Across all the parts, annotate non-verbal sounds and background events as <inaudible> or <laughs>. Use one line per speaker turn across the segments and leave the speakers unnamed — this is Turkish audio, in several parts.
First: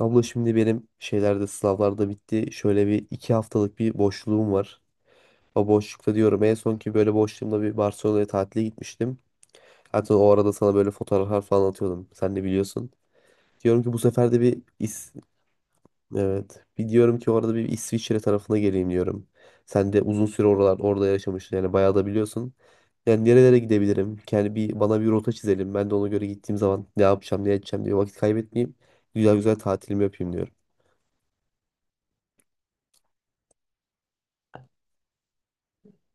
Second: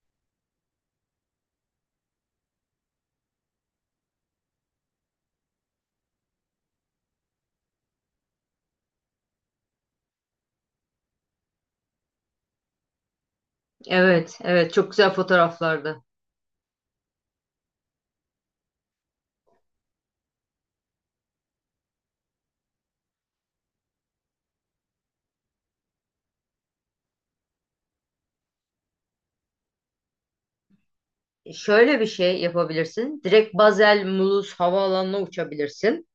Abla şimdi benim sınavlarda bitti. Şöyle bir iki haftalık bir boşluğum var. O boşlukta diyorum en son ki böyle boşluğumda bir Barcelona'ya tatile gitmiştim. Hatta o arada sana böyle fotoğraflar falan atıyordum. Sen de biliyorsun. Diyorum ki bu sefer
Evet,
de bir
evet, çok güzel
İs
fotoğraflardı.
Evet. Bir diyorum ki orada bir İsviçre tarafına geleyim diyorum. Sen de uzun süre orada yaşamıştın yani bayağı da biliyorsun. Yani nerelere gidebilirim? Yani bir bana bir rota çizelim. Ben de ona göre gittiğim zaman ne yapacağım, ne edeceğim diye vakit kaybetmeyeyim. Güzel güzel tatilimi yapayım diyorum.
Şöyle bir şey yapabilirsin. Direkt Basel Mulhouse havaalanına uçabilirsin.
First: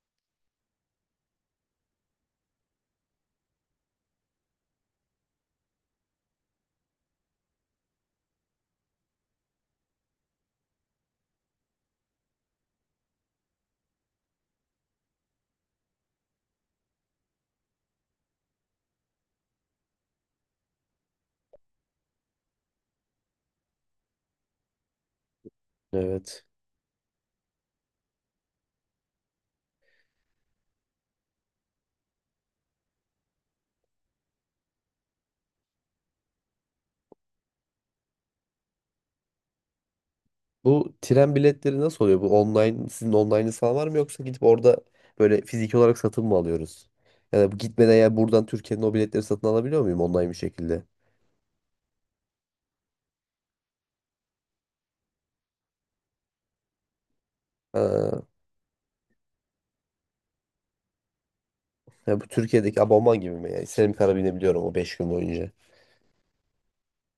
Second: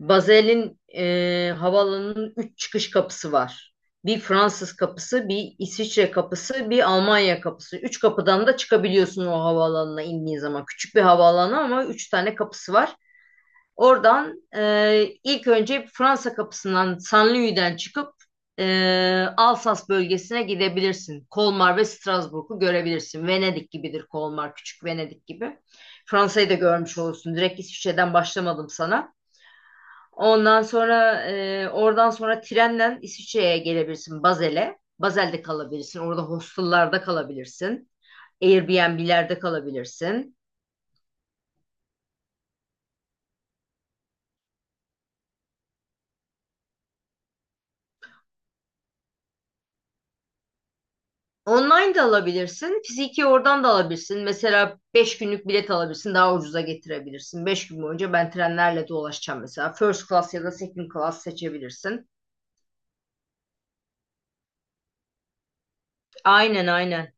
Basel'in havaalanının 3 çıkış kapısı var. Bir Fransız kapısı, bir İsviçre kapısı, bir Almanya kapısı. Üç kapıdan da çıkabiliyorsun o havaalanına indiğin zaman. Küçük bir havaalanı ama üç tane kapısı var. Oradan ilk önce Fransa kapısından Saint-Louis'den çıkıp Alsas bölgesine gidebilirsin. Kolmar ve Strasbourg'u görebilirsin. Venedik gibidir Kolmar, küçük Venedik gibi.
Evet.
Fransa'yı da görmüş olursun. Direkt İsviçre'den başlamadım sana. Ondan sonra oradan sonra trenle İsviçre'ye gelebilirsin Basel'e. Basel'de kalabilirsin. Orada hostellerde kalabilirsin. Airbnb'lerde kalabilirsin.
Bu tren biletleri nasıl oluyor? Bu online, sizin online'ınız falan var mı yoksa gidip orada böyle fiziki olarak satın mı alıyoruz? Ya da bu gitmeden ya buradan Türkiye'nin o biletleri satın alabiliyor muyum online bir şekilde?
Online de alabilirsin. Fiziki oradan da alabilirsin. Mesela 5 günlük bilet alabilirsin. Daha ucuza getirebilirsin. 5 gün boyunca
Ha,
ben trenlerle dolaşacağım mesela. First class ya da second class seçebilirsin.
ya bu Türkiye'deki abonman gibi mi? Yani istediğim kadar binebiliyorum o 5 gün boyunca.
Aynen, aynen.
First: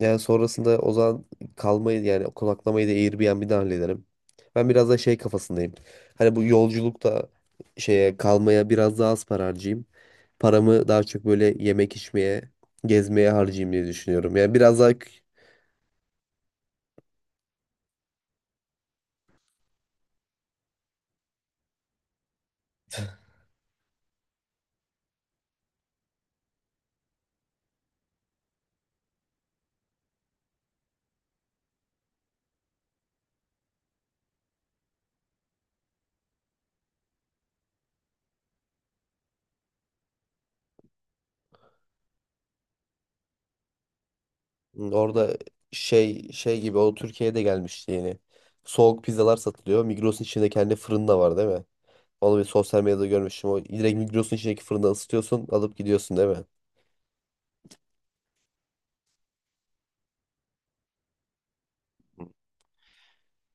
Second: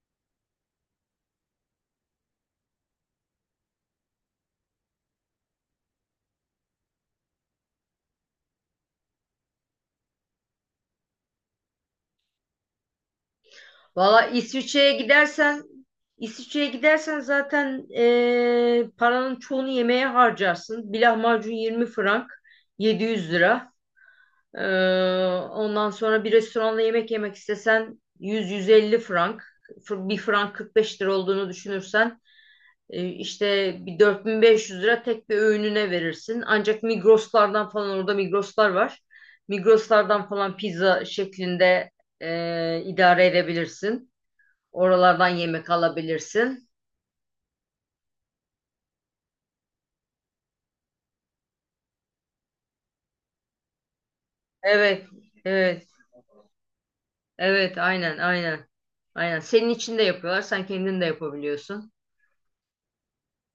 Yani sonrasında o zaman kalmayı yani konaklamayı da Airbnb'den hallederim. Ben biraz da şey kafasındayım. Hani bu yolculukta şeye kalmaya biraz daha az para harcayayım. Paramı daha çok böyle yemek içmeye gezmeye harcayayım diye
Valla
düşünüyorum. Yani biraz daha.
İsviçre'ye gidersen zaten paranın çoğunu yemeğe harcarsın. Bir lahmacun 20 frank, 700 lira. Eee, ondan sonra bir restoranda yemek yemek istesen 100-150 frank. Bir frank 45 lira olduğunu düşünürsen işte bir 4.500 lira tek bir öğününe verirsin. Ancak Migros'lardan falan orada Migros'lar var. Migros'lardan falan pizza şeklinde idare edebilirsin. Oralardan
Orada
yemek
şey
alabilirsin.
gibi o Türkiye'ye de gelmişti yeni. Soğuk pizzalar satılıyor. Migros'un içinde kendi fırın da var değil mi? Onu bir sosyal medyada görmüştüm. O direkt Migros'un içindeki fırında
Evet,
ısıtıyorsun, alıp
evet,
gidiyorsun değil mi?
evet, aynen, aynen. Aynen. Senin için de yapıyorlar. Sen kendin de yapabiliyorsun.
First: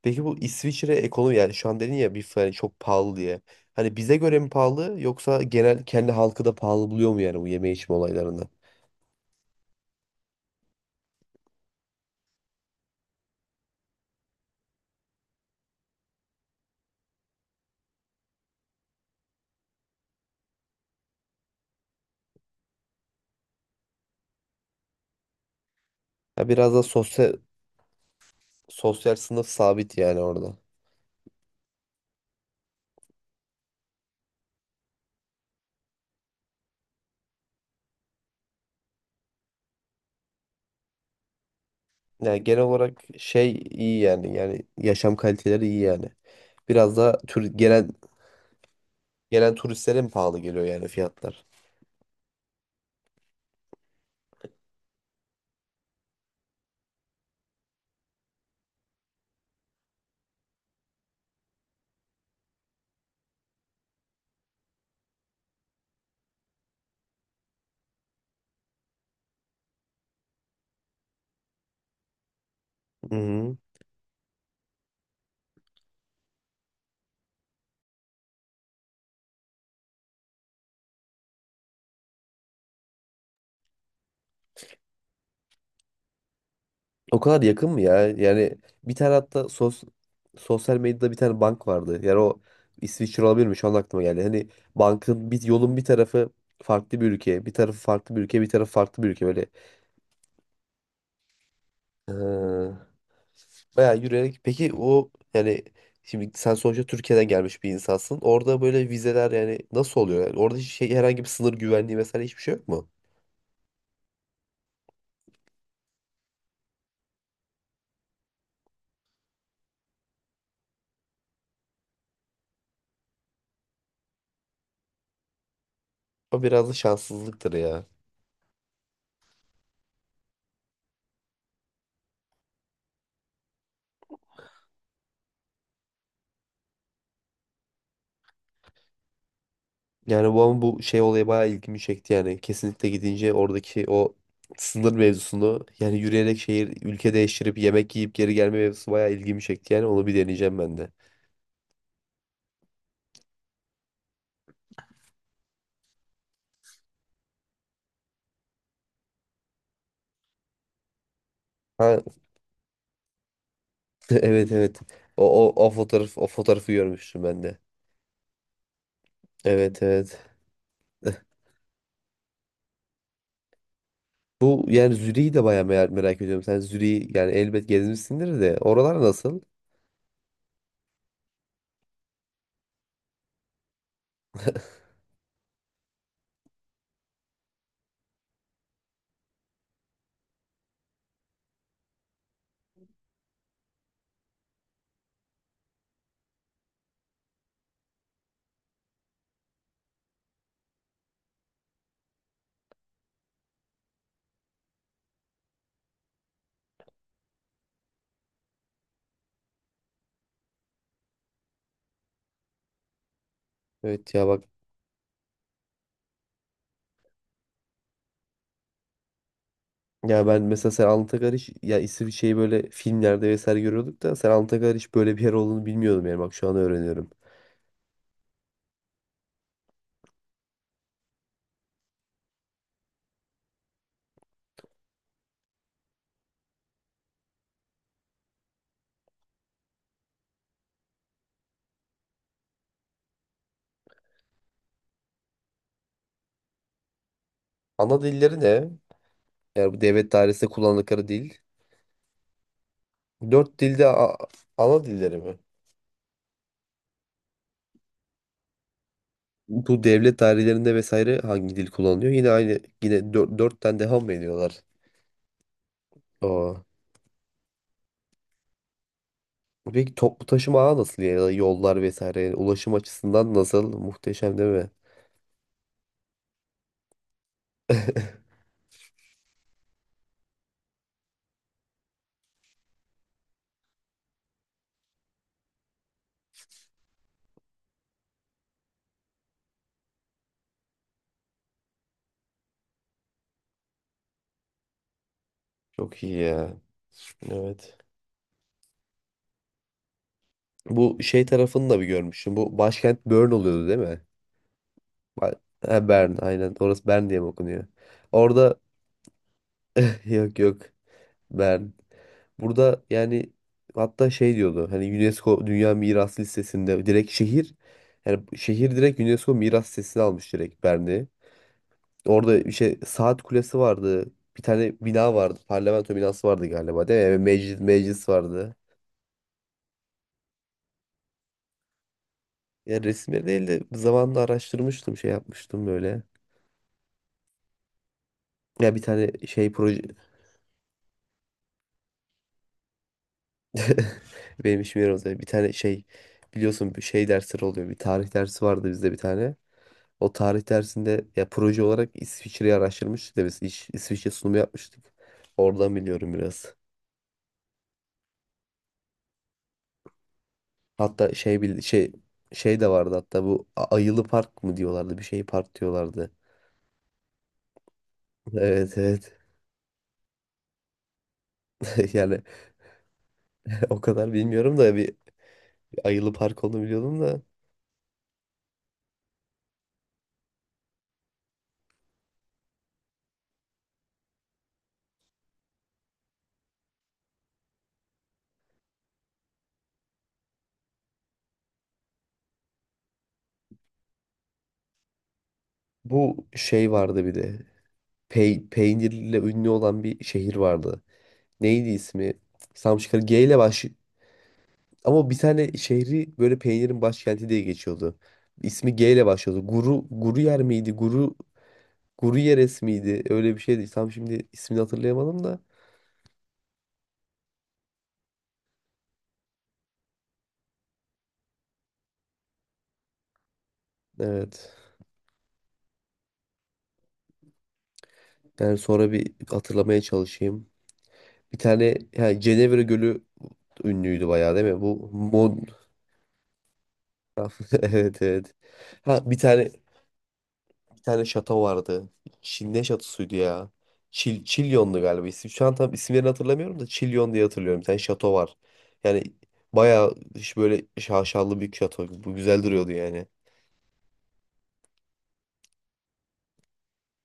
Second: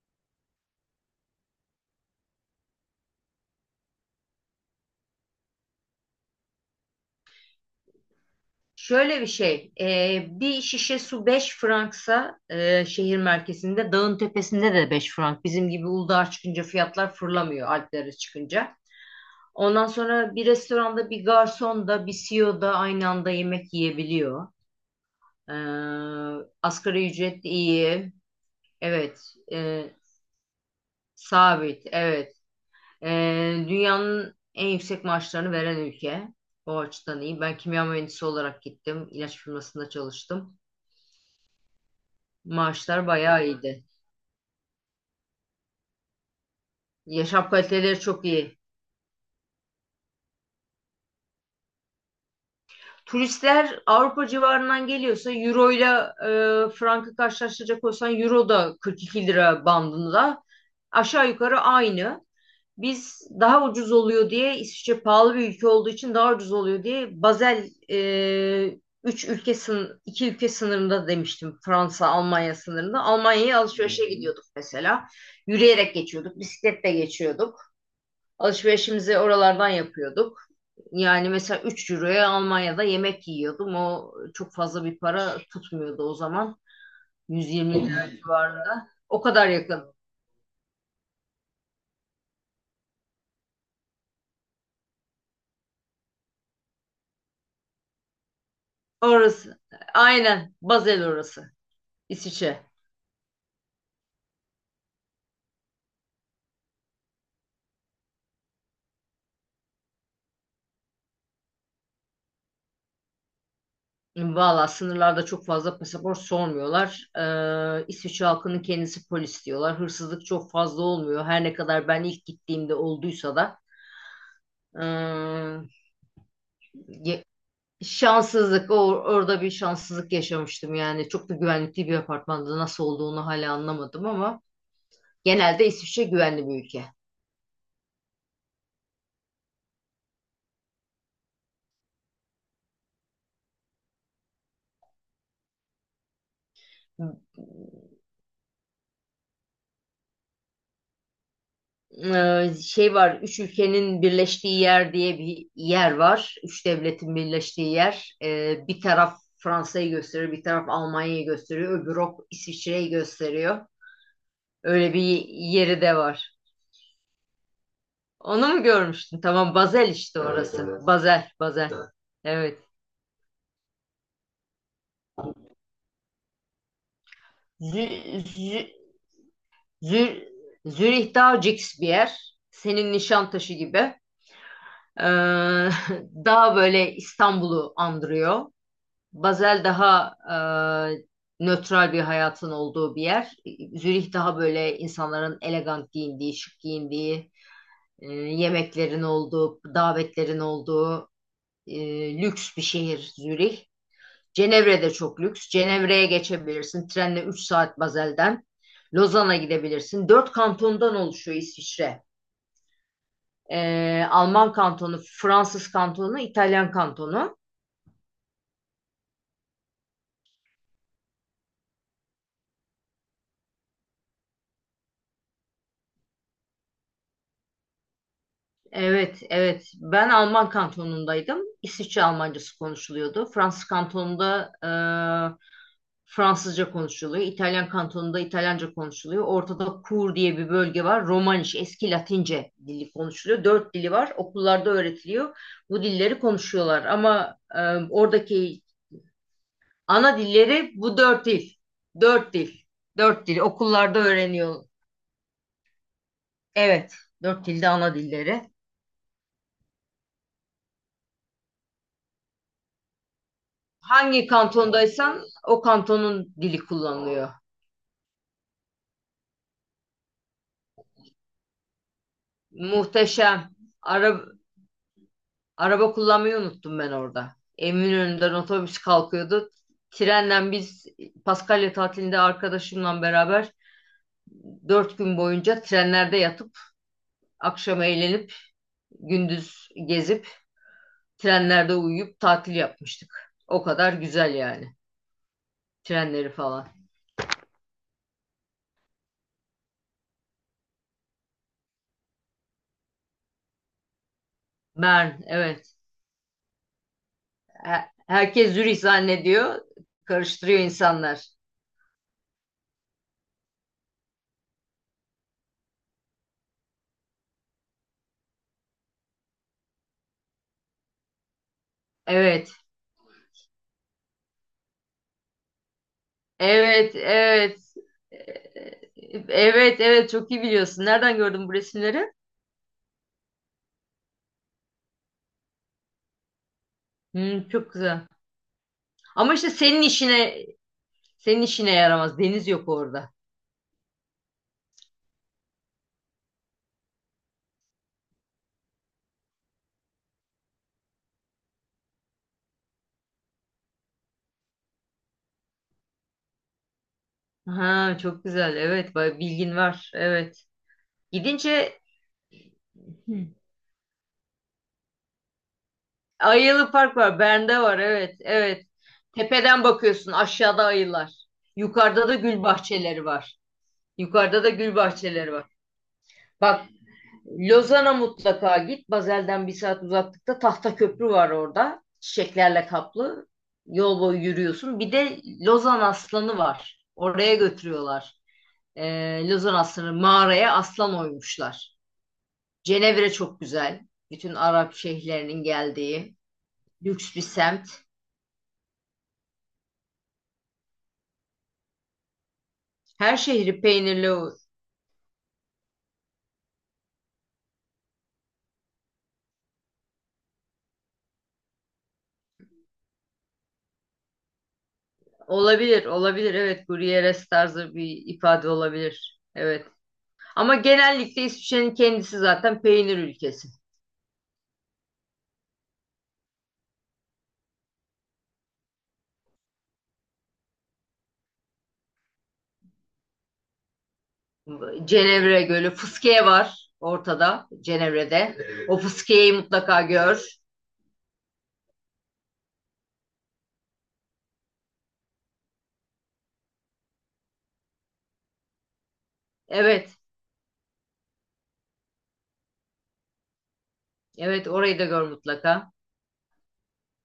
Peki bu İsviçre ekonomi yani şu an dedin ya bir falan çok pahalı diye. Hani bize göre mi pahalı yoksa genel kendi halkı da pahalı buluyor mu yani bu yeme içme olaylarını?
Şöyle bir şey, bir şişe su 5 franksa şehir merkezinde, dağın tepesinde de 5 frank. Bizim gibi Uludağ'a çıkınca fiyatlar fırlamıyor Alplere çıkınca. Ondan sonra bir restoranda bir garson da bir CEO da aynı anda yemek yiyebiliyor. Ee,
Ya biraz da
asgari
sosyal
ücret iyi.
sosyal
Evet.
sınıf
e,
sabit yani orada.
sabit. Evet. Dünyanın en yüksek maaşlarını veren ülke. O açıdan iyi. Ben kimya mühendisi olarak gittim. İlaç firmasında çalıştım.
Yani genel olarak
Maaşlar bayağı
şey
iyiydi.
iyi yani yaşam kaliteleri iyi yani. Biraz da
Yaşam
genel.
kaliteleri çok iyi.
Gelen turistlere mi pahalı geliyor yani fiyatlar?
Turistler Avrupa civarından geliyorsa euro ile frankı karşılaştıracak olsan euro da 42 lira bandında aşağı yukarı aynı. Biz daha ucuz oluyor diye, İsviçre pahalı bir ülke olduğu için daha ucuz oluyor diye Basel 3 ülke sın 2 ülke sınırında demiştim, Fransa Almanya sınırında.
Hı hı.
Almanya'ya alışverişe gidiyorduk mesela. Yürüyerek geçiyorduk, bisikletle geçiyorduk. Alışverişimizi oralardan yapıyorduk. Yani mesela 3 euroya Almanya'da yemek yiyordum. O çok fazla bir para tutmuyordu o zaman.
O kadar yakın mı
120
ya?
lira
Yani
civarında.
bir tane
O kadar
hatta
yakın.
sosyal medyada bir tane bank vardı. Yani o İsviçre olabilir mi? Şu an aklıma geldi. Hani bankın bir yolun bir tarafı farklı bir ülke, bir tarafı farklı bir ülke, bir tarafı farklı bir ülke böyle.
Orası. Aynen. Basel orası. İsviçre.
Ha. Bayağı yürüyerek. Peki o yani şimdi sen sonuçta Türkiye'den gelmiş bir insansın. Orada böyle vizeler yani nasıl oluyor? Yani orada hiç şey herhangi bir sınır güvenliği vesaire hiçbir şey yok mu?
Valla sınırlarda çok fazla pasaport sormuyorlar. İsviçre halkının kendisi polis diyorlar. Hırsızlık çok fazla olmuyor. Her ne kadar ben ilk gittiğimde olduysa da.
O biraz da
Ee,
şanssızlıktır ya.
Şanssızlık. Orada bir şanssızlık yaşamıştım yani. Çok da güvenlikli bir apartmanda nasıl olduğunu hala anlamadım ama genelde İsviçre güvenli bir ülke.
Yani bu ama bu şey olayı bayağı ilgimi çekti yani. Kesinlikle gidince oradaki o sınır mevzusunu yani yürüyerek şehir ülke değiştirip yemek yiyip geri gelme mevzusu bayağı ilgimi çekti yani onu bir deneyeceğim ben de.
Şey var, üç ülkenin birleştiği yer diye bir yer var. Üç devletin birleştiği yer. Bir taraf Fransa'yı gösteriyor, bir taraf Almanya'yı gösteriyor, öbürü
Ha
hop İsviçre'yi gösteriyor.
<laughs> evet, evet.
Öyle bir
O
yeri de var.
fotoğrafı görmüştüm ben de.
Onu mu görmüştün? Tamam,
Evet,
Basel
evet.
işte. Evet, orası. Evet. Basel, Basel.
Bu yani Zürich'i de bayağı merak ediyorum. Sen Zürich'i yani elbet
Evet.
gezmişsindir de oralar nasıl?
Zür Zürih daha cix bir yer. Senin Nişantaşı gibi, <laughs> daha böyle İstanbul'u andırıyor. Basel daha nötral bir hayatın olduğu bir yer. Zürih daha böyle insanların elegant giyindiği, şık giyindiği, yemeklerin olduğu, davetlerin olduğu, e, lüks bir şehir Zürih. Cenevre de çok lüks. Cenevre'ye geçebilirsin. Trenle 3 saat Basel'den. Lozan'a gidebilirsin. Dört kantondan oluşuyor İsviçre.
Evet ya bak
Alman kantonu, Fransız kantonu, İtalyan kantonu.
ya ben mesela sen Anıtakar hiç ya isim şeyi böyle filmlerde vesaire görüyorduk da sen Anıtakar hiç böyle bir yer olduğunu bilmiyordum yani bak şu an öğreniyorum.
Evet, evet. Ben Alman kantonundaydım. İsviçre Almancası konuşuluyordu. Fransız kantonunda Fransızca konuşuluyor. İtalyan kantonunda İtalyanca konuşuluyor. Ortada Kur diye bir bölge var. Romaniş, eski Latince dili konuşuluyor. Dört dili var. Okullarda öğretiliyor. Bu dilleri konuşuyorlar. Ama
Ana dilleri
oradaki
ne? Yani bu devlet
ana
dairesinde
dilleri bu
kullandıkları
dört
dil.
dil. Dört dil. Dört dil.
Dört dilde
Okullarda öğreniyor.
ana dilleri mi?
Evet, dört dilde ana dilleri.
Bu devlet dairelerinde vesaire hangi dil kullanılıyor? Yine aynı yine dörtten devam mı
Hangi
ediyorlar?
kantondaysan o kantonun dili kullanılıyor.
Peki toplu taşıma ağı nasıl ya? Da yollar vesaire yani ulaşım açısından
Muhteşem.
nasıl?
Araba,
Muhteşem değil mi?
araba kullanmayı unuttum ben orada. Eminönü'nden otobüs kalkıyordu. Trenle biz Paskalya tatilinde arkadaşımla beraber 4 gün boyunca trenlerde yatıp akşam eğlenip gündüz gezip trenlerde uyuyup tatil yapmıştık. O kadar güzel yani.
Çok iyi
Trenleri
ya.
falan.
Evet. Bu şey tarafını da bir görmüştüm. Bu başkent Bern oluyordu değil mi?
Bern,
Ba-
evet.
Ha, Bern aynen. Orası Bern diye mi okunuyor?
Herkes
Orada
Zürih zannediyor.
<laughs> yok,
Karıştırıyor
yok,
insanlar.
Bern. Burada yani hatta şey diyordu hani UNESCO Dünya Miras Listesi'nde direkt şehir yani şehir direkt UNESCO Miras Listesi'ne almış direkt Bern'i. Orada
Evet.
işte saat kulesi vardı. Bir tane bina vardı. Parlamento binası vardı galiba
Evet,
değil mi? Yani meclis,
evet.
meclis
Ee,
vardı.
Evet, evet, çok iyi biliyorsun. Nereden gördün bu resimleri?
Ya resimleri değil de zamanla araştırmıştım şey yapmıştım böyle.
Hmm, çok güzel.
Ya bir tane
Ama işte
şey proje
senin işine yaramaz. Deniz yok orada.
<laughs> benim işim yerimiz. Bir tane şey, biliyorsun, bir şey dersleri oluyor. Bir tarih dersi vardı bizde bir tane. O tarih dersinde ya proje olarak İsviçre'yi araştırmıştık da biz İsviçre sunumu yapmıştık. Oradan biliyorum biraz.
Ha, çok güzel. Evet, bilgin var. Evet.
Hatta şey
Gidince.
şey de vardı hatta
Hı.
bu Ayılı Park mı diyorlardı, bir şey park diyorlardı.
Ayılı Park var. Bern'de var. Evet, evet.
Evet, evet.
Tepeden bakıyorsun. Aşağıda ayılar.
<laughs>
Yukarıda da
Yani
gül bahçeleri var.
<laughs> o kadar
Yukarıda da
bilmiyorum
gül
da bir
bahçeleri var.
Ayılı Park olduğunu
Bak,
biliyordum da.
Lozan'a mutlaka git. Bazel'den bir saat uzaklıkta tahta köprü var orada. Çiçeklerle kaplı. Yol boyu yürüyorsun. Bir de Lozan aslanı var. Oraya götürüyorlar. Lozan aslanı mağaraya aslan oymuşlar. Cenevre çok güzel. Bütün Arap şehirlerinin geldiği
Bu şey vardı bir
lüks bir
de.
semt.
Peynirle ünlü olan bir şehir vardı. Neydi ismi? Samşıkır
Her
G ile
şehri
baş,
peynirli.
ama bir tane şehri böyle peynirin başkenti diye geçiyordu. İsmi G ile başlıyordu. Guru Guru yer miydi? Guru Guru Yeres miydi? Öyle bir şeydi. Tam şimdi ismini hatırlayamadım da.
Olabilir, olabilir. Evet, Gruyères tarzı bir ifade olabilir. Evet. Ama genellikle İsviçre'nin kendisi zaten peynir ülkesi.
Evet. Yani sonra bir hatırlamaya çalışayım. Bir tane yani Cenevre Gölü ünlüydü bayağı değil mi? Bu
Cenevre Gölü. Fıskiye var ortada
<laughs> evet, evet.
Cenevre'de. Evet. O
Ha bir
Fıskiye'yi
tane
mutlaka gör.
bir tane şato vardı. Çin ne şatosuydu ya? Çilyon'du galiba isim. Şu an tam isimlerini hatırlamıyorum da Çilyon diye hatırlıyorum. Bir tane şato var. Yani bayağı
Evet.
iş böyle şaşalı bir şato. Bu güzel duruyordu yani.
Evet, orayı da gör mutlaka.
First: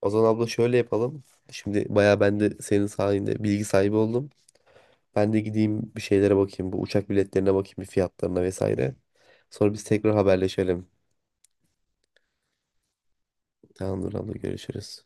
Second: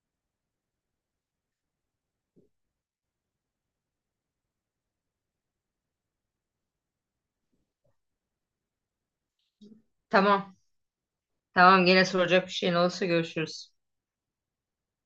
O zaman abla şöyle yapalım. Şimdi bayağı ben de senin sayende bilgi sahibi oldum. Ben de gideyim bir şeylere bakayım. Bu uçak biletlerine bakayım bir fiyatlarına vesaire. Sonra biz tekrar
Tamam.
haberleşelim.
Tamam, gene soracak bir şeyin olursa görüşürüz.
Tamamdır abla, görüşürüz.